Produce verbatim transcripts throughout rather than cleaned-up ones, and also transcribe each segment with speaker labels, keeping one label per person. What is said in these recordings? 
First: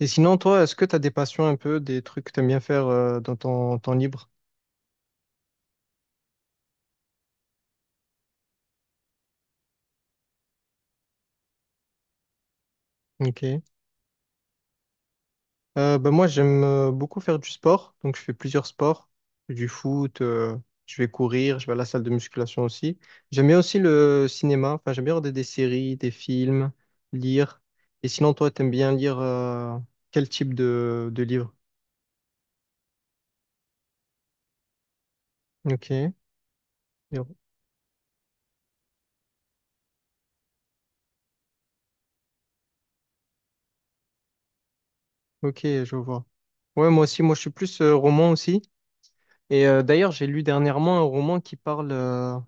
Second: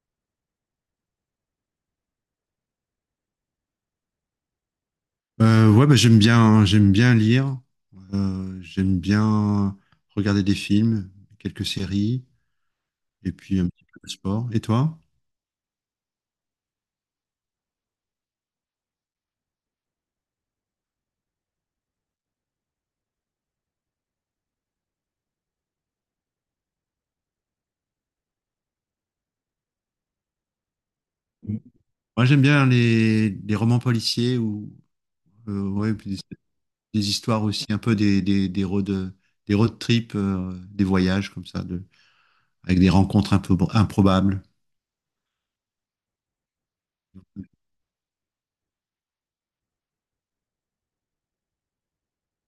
Speaker 1: Et sinon, toi, est-ce que tu as des passions un peu, des trucs que tu aimes bien faire euh, dans ton temps libre?
Speaker 2: Euh, ouais, bah, j'aime bien, j'aime bien lire, euh, j'aime bien regarder des films, quelques séries, et puis
Speaker 1: Ok.
Speaker 2: un petit peu de sport. Et toi?
Speaker 1: Euh, ben moi, j'aime euh, beaucoup faire du sport. Donc, je fais plusieurs sports. Du foot, euh, je vais courir, je vais à la salle de musculation aussi. J'aime bien aussi le cinéma. Enfin, j'aime bien regarder des séries, des films, lire. Et sinon, toi, tu aimes bien lire euh, quel type de, de livre?
Speaker 2: Moi, j'aime bien les, les romans policiers ou euh, ouais,
Speaker 1: Ok.
Speaker 2: puis des, des histoires aussi, un peu des, des, des road, des road trips, euh, des voyages comme ça, de, avec des rencontres un peu improbables.
Speaker 1: Ok, je vois. Ouais, moi aussi, moi, je suis plus euh, roman aussi. Et euh, d'ailleurs, j'ai lu dernièrement un roman qui parle. euh,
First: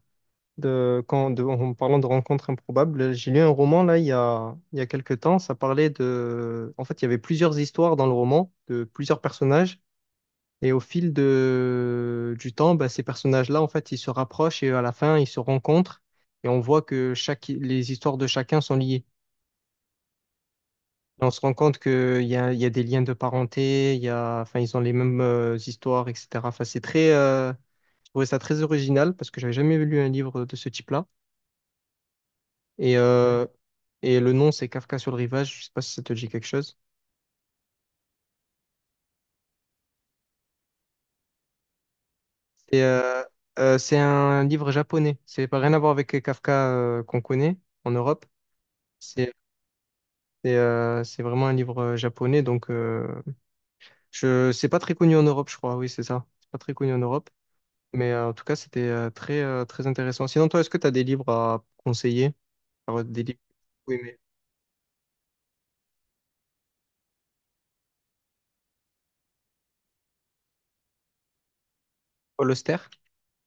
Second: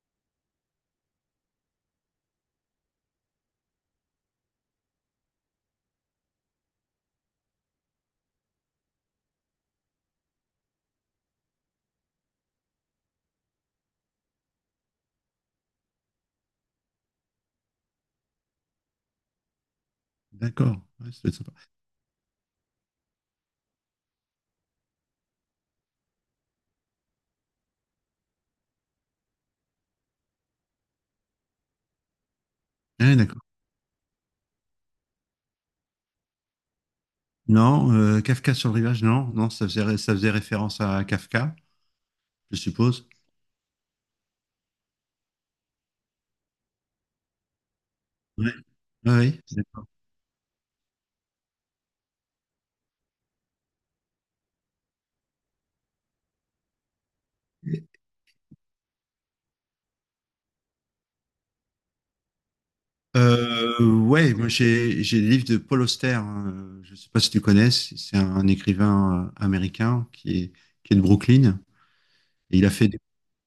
Speaker 1: de, quand, de- en parlant de rencontres improbables, j'ai lu un roman là il y a, il y a quelques temps. Ça parlait de, en fait, il y avait plusieurs histoires dans le roman de plusieurs personnages, et au fil de du temps, bah, ces personnages-là, en fait, ils se rapprochent et à la fin, ils se rencontrent, et on voit que chaque, les histoires de chacun sont liées.
Speaker 2: D'accord, ouais, ça
Speaker 1: Et
Speaker 2: doit
Speaker 1: on
Speaker 2: être
Speaker 1: se
Speaker 2: sympa.
Speaker 1: rend compte qu'il y a, il y a des liens de parenté, il y a, enfin, ils ont les mêmes euh, histoires, et cétéra. Enfin, c'est très, euh, je trouvais ça très original parce que j'avais jamais lu un livre de ce type-là. Et, Ouais.
Speaker 2: Ouais, d'accord.
Speaker 1: euh, et le nom, c'est Kafka sur le rivage. Je sais pas si ça te dit quelque chose.
Speaker 2: Non, euh, Kafka sur le rivage, non, non, ça faisait, ça faisait référence à Kafka, je
Speaker 1: C'est
Speaker 2: suppose.
Speaker 1: euh, euh, c'est un livre japonais. C'est pas rien à voir avec Kafka euh, qu'on connaît en Europe.
Speaker 2: Ouais.
Speaker 1: C'est
Speaker 2: Ouais,
Speaker 1: c'est euh, c'est vraiment un livre euh, japonais. Donc, euh, je c'est pas très connu en Europe, je crois. Oui, c'est ça. C'est pas très connu en Europe.
Speaker 2: ouais.
Speaker 1: Mais euh, en tout cas, c'était euh, très euh, très intéressant. Sinon, toi, est-ce que tu as des livres à conseiller? Alors, des livres.
Speaker 2: Euh,
Speaker 1: Oui, mais
Speaker 2: ouais, moi j'ai j'ai des livres de Paul Auster. Hein. Je sais pas si tu connais. C'est c'est un écrivain euh, américain qui est qui est de Brooklyn.
Speaker 1: Paul
Speaker 2: Et il a
Speaker 1: Auster.
Speaker 2: fait des,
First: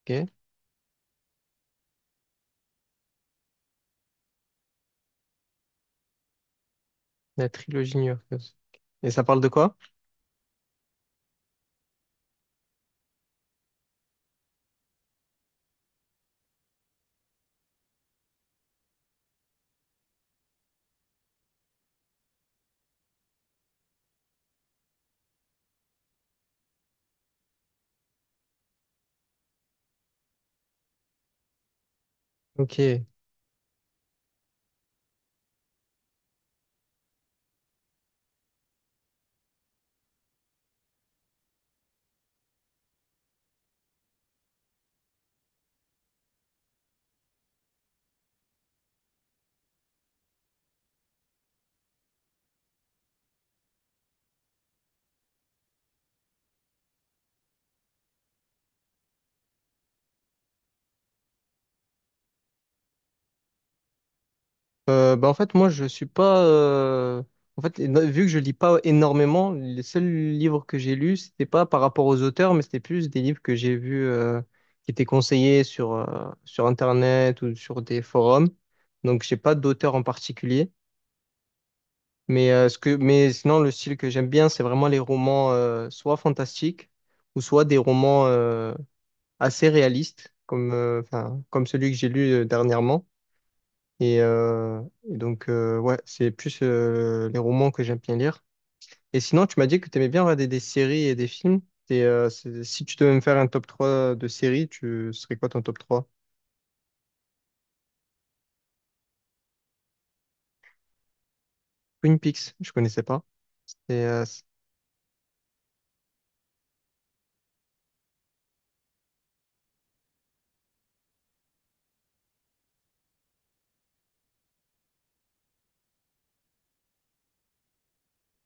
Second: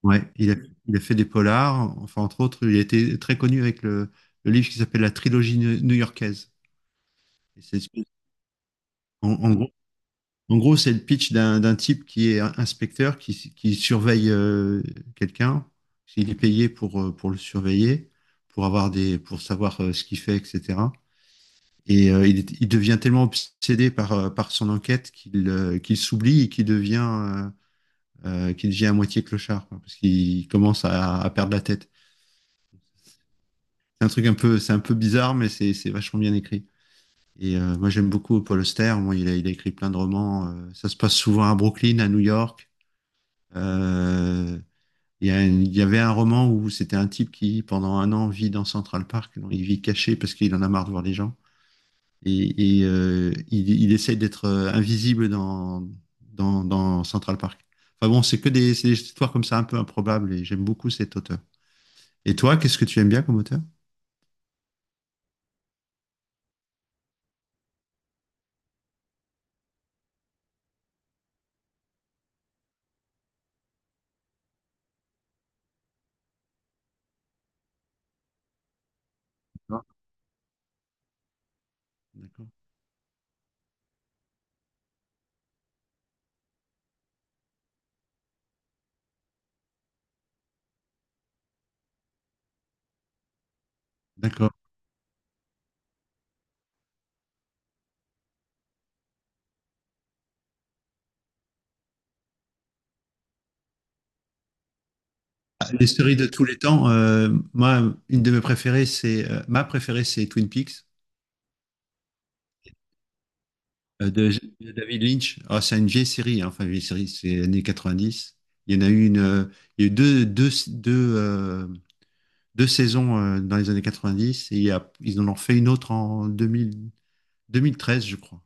Speaker 2: Ouais,
Speaker 1: Ok.
Speaker 2: il a il a fait des polars. Enfin entre autres, il a été très connu avec le, le livre qui s'appelle La trilogie new- new-yorkaise.
Speaker 1: La
Speaker 2: Et c'est
Speaker 1: trilogie new-yorkaise. Et ça
Speaker 2: en,
Speaker 1: parle de
Speaker 2: en gros
Speaker 1: quoi?
Speaker 2: en gros c'est le pitch d'un d'un type qui est un- inspecteur qui qui surveille euh, quelqu'un. Il est payé pour euh, pour le surveiller, pour avoir des pour savoir euh, ce qu'il fait, et cetera. Et euh, il, est- il devient tellement obsédé par, euh, par son enquête qu'il euh, qu'il s'oublie et qu'il devient, euh, euh, qu'il devient à moitié clochard, quoi, parce qu'il commence à, à perdre la tête.
Speaker 1: Ok.
Speaker 2: C'est un truc un peu, c'est un peu bizarre, mais c'est c'est vachement bien écrit. Et euh, moi, j'aime beaucoup Paul Auster. Moi, il a, il a écrit plein de romans. euh, ça se passe souvent à Brooklyn, à New York. Euh, il y a une- il y avait un roman où c'était un type qui, pendant un an, vit dans Central Park. Donc, il vit caché parce qu'il en a marre de voir les gens. et, et, euh, il, il essaie d'être euh, invisible dans, dans, dans Central Park. Enfin bon, c'est que des, c'est des histoires comme ça un peu improbables et j'aime beaucoup cet auteur. Et toi, qu'est-ce que tu aimes bien comme auteur?
Speaker 1: Euh, bah en fait, moi, je suis pas. Euh, En fait, éno- vu que je lis pas énormément, les seuls livres que j'ai lus, c'était pas par rapport aux auteurs, mais c'était plus des livres que j'ai vus euh, qui étaient conseillés sur, euh, sur Internet ou sur des forums. Donc, j'ai pas
Speaker 2: D'accord.
Speaker 1: d'auteur en particulier.
Speaker 2: D'accord.
Speaker 1: Mais, euh, ce que... mais sinon, le style que j'aime bien, c'est vraiment les romans euh, soit fantastiques ou soit des romans euh, assez réalistes, comme, euh, enfin, comme celui que j'ai lu euh, dernièrement. Et,
Speaker 2: D'accord.
Speaker 1: euh, et donc, euh, ouais, c'est plus euh, les romans que j'aime bien lire. Et sinon, tu m'as dit que tu aimais bien regarder des séries et des films. Et, euh, c'est- si tu devais me faire un top trois de séries, tu ce serait quoi ton
Speaker 2: Ah,
Speaker 1: top
Speaker 2: Les
Speaker 1: trois.
Speaker 2: séries de tous les temps, euh, moi, une de mes préférées, c'est euh, ma préférée, c'est Twin Peaks
Speaker 1: Twin Peaks, je connaissais pas. Et,
Speaker 2: euh,
Speaker 1: euh,
Speaker 2: de,
Speaker 1: c-
Speaker 2: de David Lynch. Ah, c'est une vieille série, hein. Enfin, vieille série, c'est années quatre-vingt-dix. Il y en a eu une, euh, il y a eu deux, deux, deux, euh, deux saisons euh, dans les années quatre-vingt-dix et il y a- ils en ont fait une autre en deux mille vingt treize, je crois.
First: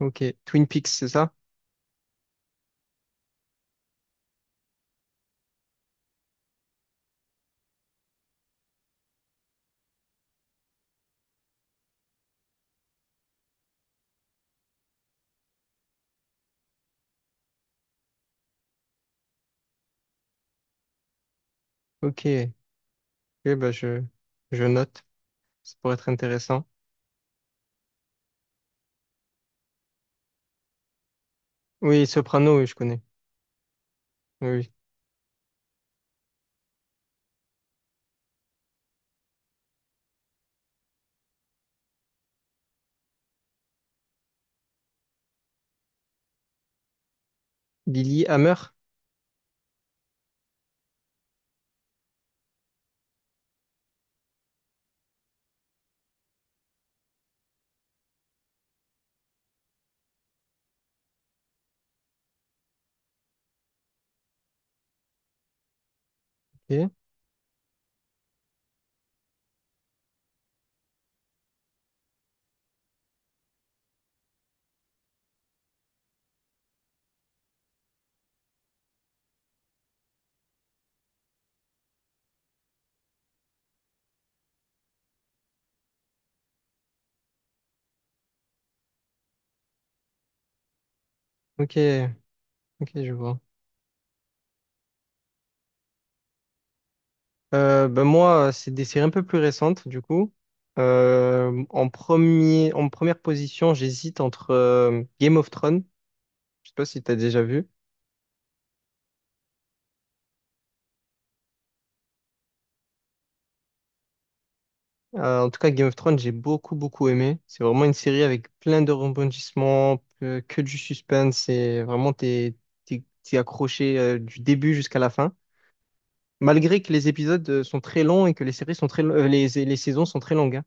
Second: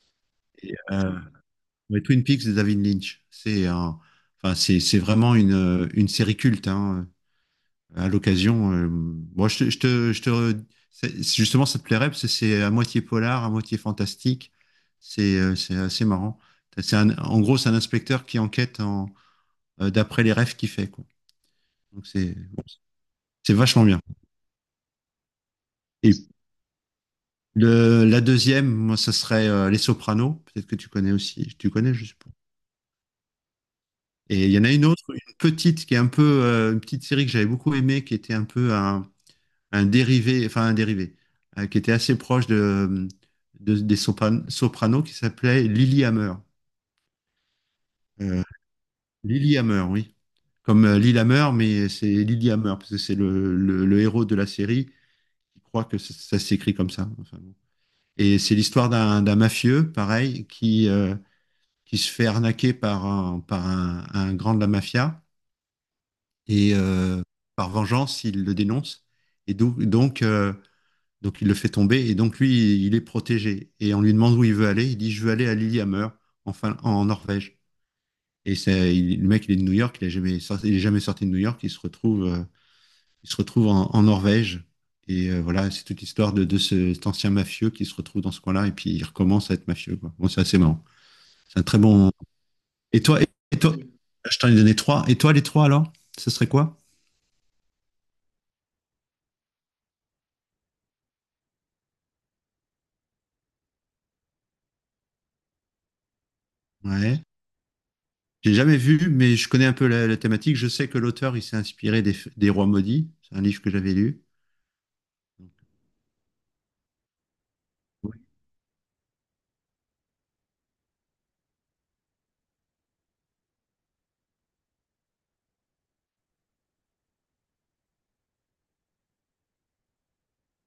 Speaker 1: ok, Twin
Speaker 2: Et,
Speaker 1: Peaks, c'est
Speaker 2: euh,
Speaker 1: ça?
Speaker 2: ouais, Twin Peaks de David Lynch. C'est un- enfin, c'est, c'est vraiment une, euh, une série culte. Hein. À l'occasion, euh, moi, je te, je te, je te- c'est- justement, ça te plairait parce que c'est à moitié polar, à moitié fantastique. C'est euh, c'est assez marrant. C'est un- en gros, c'est un inspecteur qui enquête en, euh, d'après les rêves qu'il fait, quoi. Donc c'est
Speaker 1: Ok, ok,
Speaker 2: c'est
Speaker 1: bah
Speaker 2: vachement bien.
Speaker 1: je, je note. Ça pourrait être
Speaker 2: Et
Speaker 1: intéressant.
Speaker 2: le, la deuxième, moi, ça serait euh, Les Sopranos. Peut-être que tu connais aussi. Tu connais, je
Speaker 1: Oui,
Speaker 2: suppose.
Speaker 1: Soprano, oui, je connais.
Speaker 2: Et
Speaker 1: Oui,
Speaker 2: il y en
Speaker 1: oui.
Speaker 2: a une autre, une petite, qui est un peu euh, une petite série que j'avais beaucoup aimée, qui était un peu un, un dérivé, enfin un dérivé, euh, qui était assez proche de, de- des Sopran- Sopranos, qui s'appelait Lilyhammer.
Speaker 1: Billy
Speaker 2: Euh,
Speaker 1: Hammer.
Speaker 2: Lilyhammer, oui. Comme euh, Lilyhammer, mais c'est Lilyhammer, parce que c'est le, le, le héros de la série qui croit que ça, ça s'écrit comme ça. Enfin, bon. Et c'est l'histoire d'un d'un mafieux, pareil, qui, euh, qui se fait arnaquer par un, par un, un grand de la mafia et
Speaker 1: Ok,
Speaker 2: euh, par vengeance, il le dénonce et do- donc, euh, donc il le fait tomber et donc lui, il est protégé. Et on lui demande où il veut aller, il dit je veux aller à Lillehammer en, Fin- en Norvège. Et c'est, il- le mec, il est de New York, il n'est jamais, sorti- il est jamais sorti de New York, il se retrouve, euh, il se retrouve en, en Norvège. Et euh, voilà, c'est toute l'histoire de, de ce- cet ancien mafieux qui se retrouve dans ce coin-là et puis il recommence à être mafieux, quoi. Bon, c'est assez marrant. C'est un
Speaker 1: ok,
Speaker 2: très bon,
Speaker 1: ok,
Speaker 2: Et
Speaker 1: je
Speaker 2: toi,
Speaker 1: vois.
Speaker 2: et toi je t'en ai donné trois. Et toi, les trois, alors ce serait quoi?
Speaker 1: Euh, ben moi, c'est des séries un peu plus récentes, du coup. Euh, en premier, en première position, j'hésite entre euh, Game of Thrones. Je sais pas si tu as
Speaker 2: Ouais.
Speaker 1: déjà vu.
Speaker 2: J'ai jamais vu, mais je connais un peu la, la thématique. Je sais que l'auteur, il s'est inspiré des, des Rois maudits. C'est un livre que j'avais lu.
Speaker 1: Euh, en tout cas, Game of Thrones, j'ai beaucoup, beaucoup aimé. C'est vraiment une
Speaker 2: Ouais,
Speaker 1: série avec plein de rebondissements, que, que du suspense. C'est vraiment, t'es, t'es, t'es accroché euh, du début jusqu'à la fin. Malgré que les épisodes euh, sont très longs et que les séries sont très, lo- euh, les, les saisons sont très longues, hein.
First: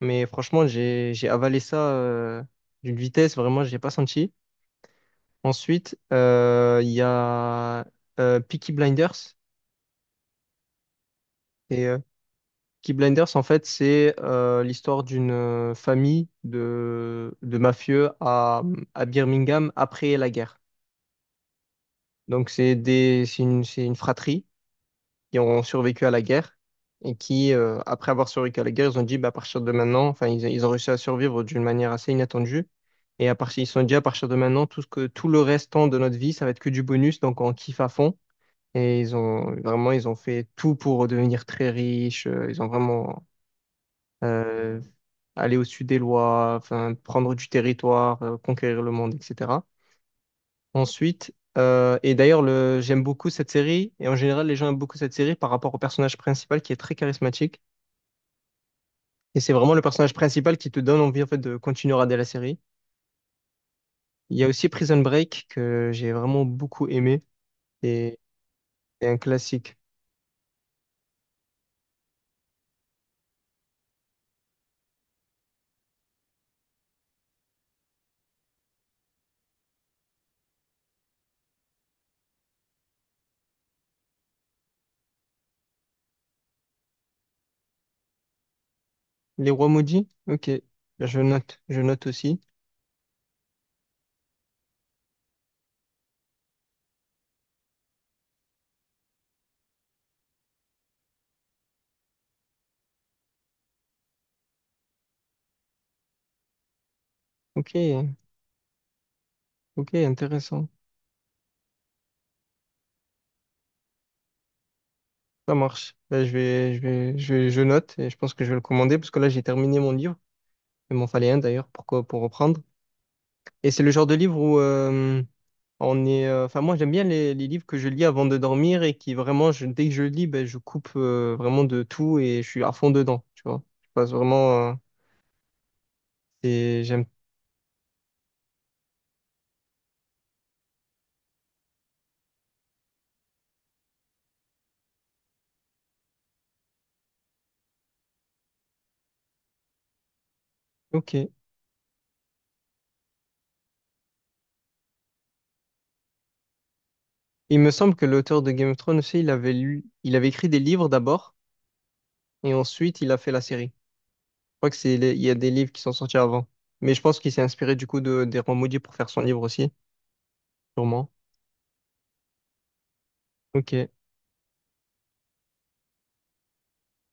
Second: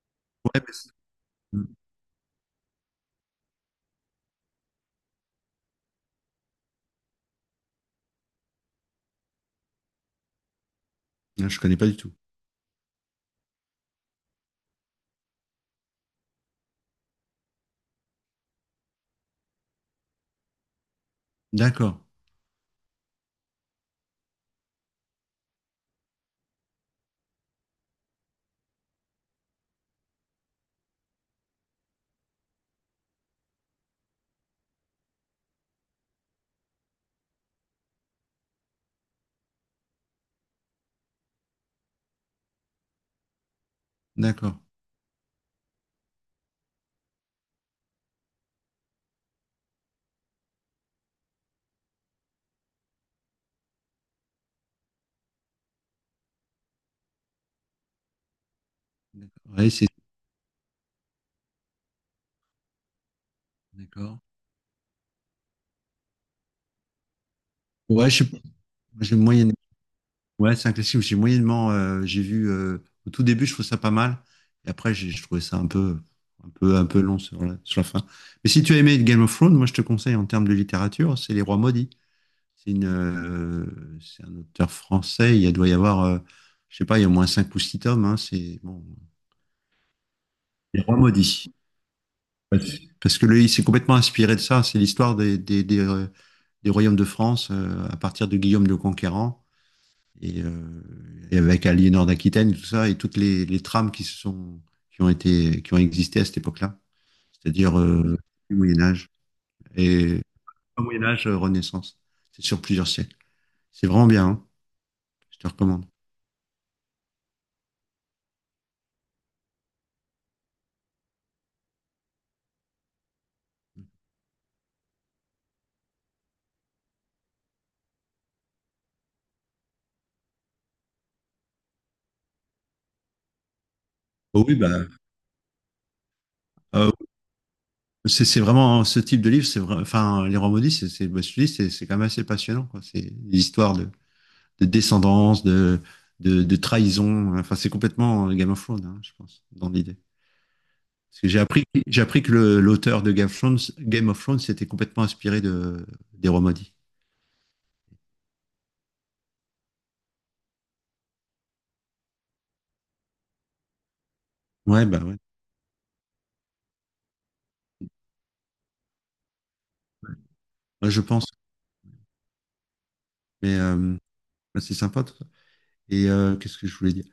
Speaker 1: Mais
Speaker 2: ouais,
Speaker 1: franchement,
Speaker 2: mais c'est-
Speaker 1: j'ai, j'ai avalé
Speaker 2: Hmm.
Speaker 1: ça euh, d'une vitesse, vraiment, j'ai pas senti. Ensuite, euh, il y a euh, Peaky Blinders.
Speaker 2: Non, je connais
Speaker 1: Et
Speaker 2: pas du
Speaker 1: euh,
Speaker 2: tout.
Speaker 1: Peaky Blinders, en fait, c'est euh, l'histoire d'une euh, famille de, de mafieux à, à Birmingham après la guerre.
Speaker 2: D'accord,
Speaker 1: Donc, c'est des, c'est une, c'est une fratrie qui ont survécu à la guerre et qui, euh, après avoir survécu à la guerre, ils ont dit, bah, à partir de maintenant, enfin, ils, ils ont réussi à survivre d'une manière assez inattendue. Et à partir, ils se sont dit, à partir de maintenant, tout ce que, tout le restant de notre vie, ça va être que du bonus, donc on kiffe à fond. Et ils ont vraiment, ils ont fait tout pour devenir très riches. euh, Ils ont vraiment
Speaker 2: d'accord.
Speaker 1: euh, aller au sud des lois, enfin, prendre du territoire, euh, conquérir le monde, et cétéra. Ensuite, euh, et d'ailleurs, le, j'aime beaucoup cette série, et en général, les gens aiment beaucoup cette série par rapport au personnage principal qui est très charismatique. Et c'est
Speaker 2: D'accord. Ouais,
Speaker 1: vraiment le
Speaker 2: c'est
Speaker 1: personnage principal qui te donne envie en fait, de continuer à regarder la série.
Speaker 2: d'accord.
Speaker 1: Il y a aussi Prison Break que j'ai vraiment beaucoup aimé,
Speaker 2: Ouais, je
Speaker 1: et
Speaker 2: sais pas. Moi,
Speaker 1: c'est
Speaker 2: j'ai
Speaker 1: un
Speaker 2: moyenne-
Speaker 1: classique.
Speaker 2: Ouais, c'est un classique. J'ai moyennement, euh, j'ai vu euh, au tout début, je trouve ça pas mal. Et après, j'ai je trouvais ça un peu, un peu, un peu, long sur la, sur la fin. Mais si tu as aimé Game of Thrones, moi, je te conseille en termes de littérature, c'est Les Rois maudits. C'est une, euh, c'est un auteur français. Il y a- doit y avoir, euh, je sais pas, il y a au moins cinq ou six tomes. Hein. C'est bon,
Speaker 1: Les Rois Maudits? Ok,
Speaker 2: Les Rois
Speaker 1: ben, je
Speaker 2: maudits.
Speaker 1: note, je note aussi.
Speaker 2: Parce Parce que lui, il s'est complètement inspiré de ça. C'est l'histoire des, des, des, euh, des royaumes de France euh, à partir de Guillaume le Conquérant et, euh, et avec Aliénor d'Aquitaine, tout ça, et toutes les, les trames qui se sont, qui ont été, qui ont existé à cette époque-là.
Speaker 1: Ok,
Speaker 2: C'est-à-dire euh, du Moyen Âge
Speaker 1: ok,
Speaker 2: et
Speaker 1: intéressant.
Speaker 2: pas Moyen Âge, euh, Renaissance. C'est sur plusieurs siècles. C'est vraiment bien. Hein. Je te
Speaker 1: Ça
Speaker 2: recommande.
Speaker 1: marche. Là, je vais, je vais, je vais- je note, et je pense que je vais le commander, parce que là, j'ai terminé mon livre. Il m'en fallait un d'ailleurs pour, co- pour reprendre. Et c'est le genre de livre où euh, on est. euh, enfin, moi, j'aime bien les, les livres que je lis avant de dormir et qui vraiment, je- dès que je lis, ben, je coupe euh, vraiment de tout et je suis à fond dedans. Tu vois, je passe
Speaker 2: Oh oui,
Speaker 1: vraiment. Euh,
Speaker 2: bah,
Speaker 1: et j'aime.
Speaker 2: C'est c'est vraiment hein, ce type de livre, c'est vrai, enfin les rois maudits, c'est c'est bah, je te dis, c'est c'est quand même assez passionnant quoi. C'est des histoires de, de descendance, de, de de trahison. Enfin c'est complètement euh, Game of Thrones, hein, je pense, dans l'idée. Parce
Speaker 1: Ok.
Speaker 2: que j'ai appris j'ai appris que le- l'auteur de Game of Thrones, Game of Thrones, s'était complètement inspiré de des rois maudits.
Speaker 1: Il me semble que l'auteur de Game of Thrones aussi, il avait lu, il avait écrit des livres d'abord et ensuite il a fait la série. Je crois que
Speaker 2: Ouais
Speaker 1: c'est,
Speaker 2: bah
Speaker 1: les-
Speaker 2: ouais,
Speaker 1: il y a des livres qui sont sortis avant. Mais je pense qu'il s'est inspiré du coup de, des Rois Maudits pour faire son livre aussi,
Speaker 2: Ouais, je
Speaker 1: sûrement.
Speaker 2: pense. Mais
Speaker 1: Ok.
Speaker 2: euh, bah, c'est sympa tout ça. Et euh, qu'est-ce que je voulais dire?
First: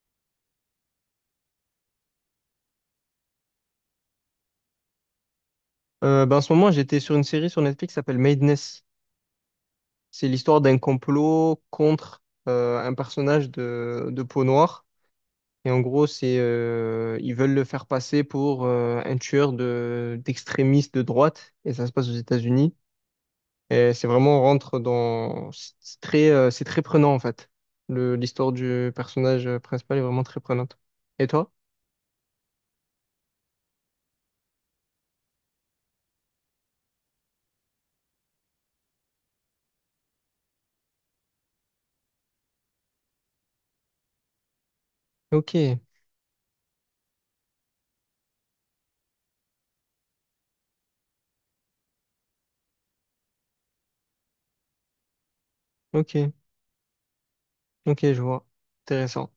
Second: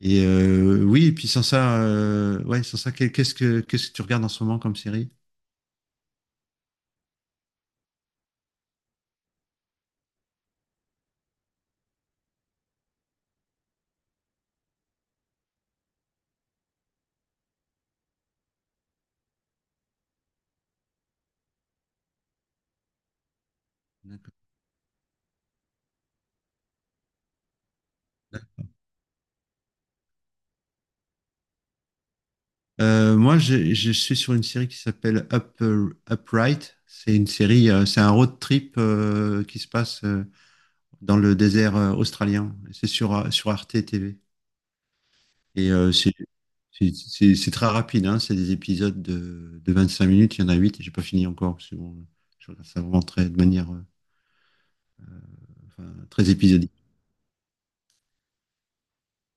Speaker 2: Et euh, oui, et puis sans ça, euh, ouais, sans ça, quel- qu'est-ce que qu'est-ce que tu regardes en ce moment comme série?
Speaker 1: Euh, ben, en ce moment, j'étais sur une série sur Netflix qui s'appelle Madness. C'est l'histoire d'un complot contre euh, un personnage de, de peau noire. Et en gros, c'est euh, ils veulent le faire passer pour euh, un tueur de d'extrémistes de droite. Et ça se passe aux États-Unis. Et c'est
Speaker 2: D'accord.
Speaker 1: vraiment on rentre dans c'est très euh, c'est très prenant en fait. Le L'histoire du personnage principal est vraiment très prenante. Et toi?
Speaker 2: Euh, moi, je, je suis sur une série qui s'appelle Up, euh, Upright. C'est une série, euh, c'est un road trip euh, qui se passe euh, dans le désert euh, australien. C'est sur euh, sur Arte T V. Et
Speaker 1: Ok,
Speaker 2: euh, c'est c'est- c'est- c'est très rapide, hein. C'est des épisodes de, de vingt-cinq minutes, il y en a huit et j'ai pas fini encore, parce que bon, je regarde ça vraiment très, de manière euh, enfin, très
Speaker 1: ok,
Speaker 2: épisodique.
Speaker 1: ok, je vois. Intéressant.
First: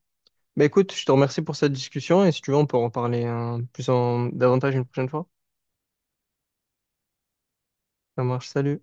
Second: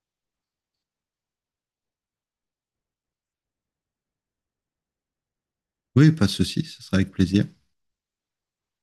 Speaker 1: Bah écoute, je te remercie pour cette discussion et si tu veux, on peut en parler hein, plus en davantage une prochaine fois.
Speaker 2: Oui, pas de souci, ce sera avec plaisir.
Speaker 1: Ça marche, salut.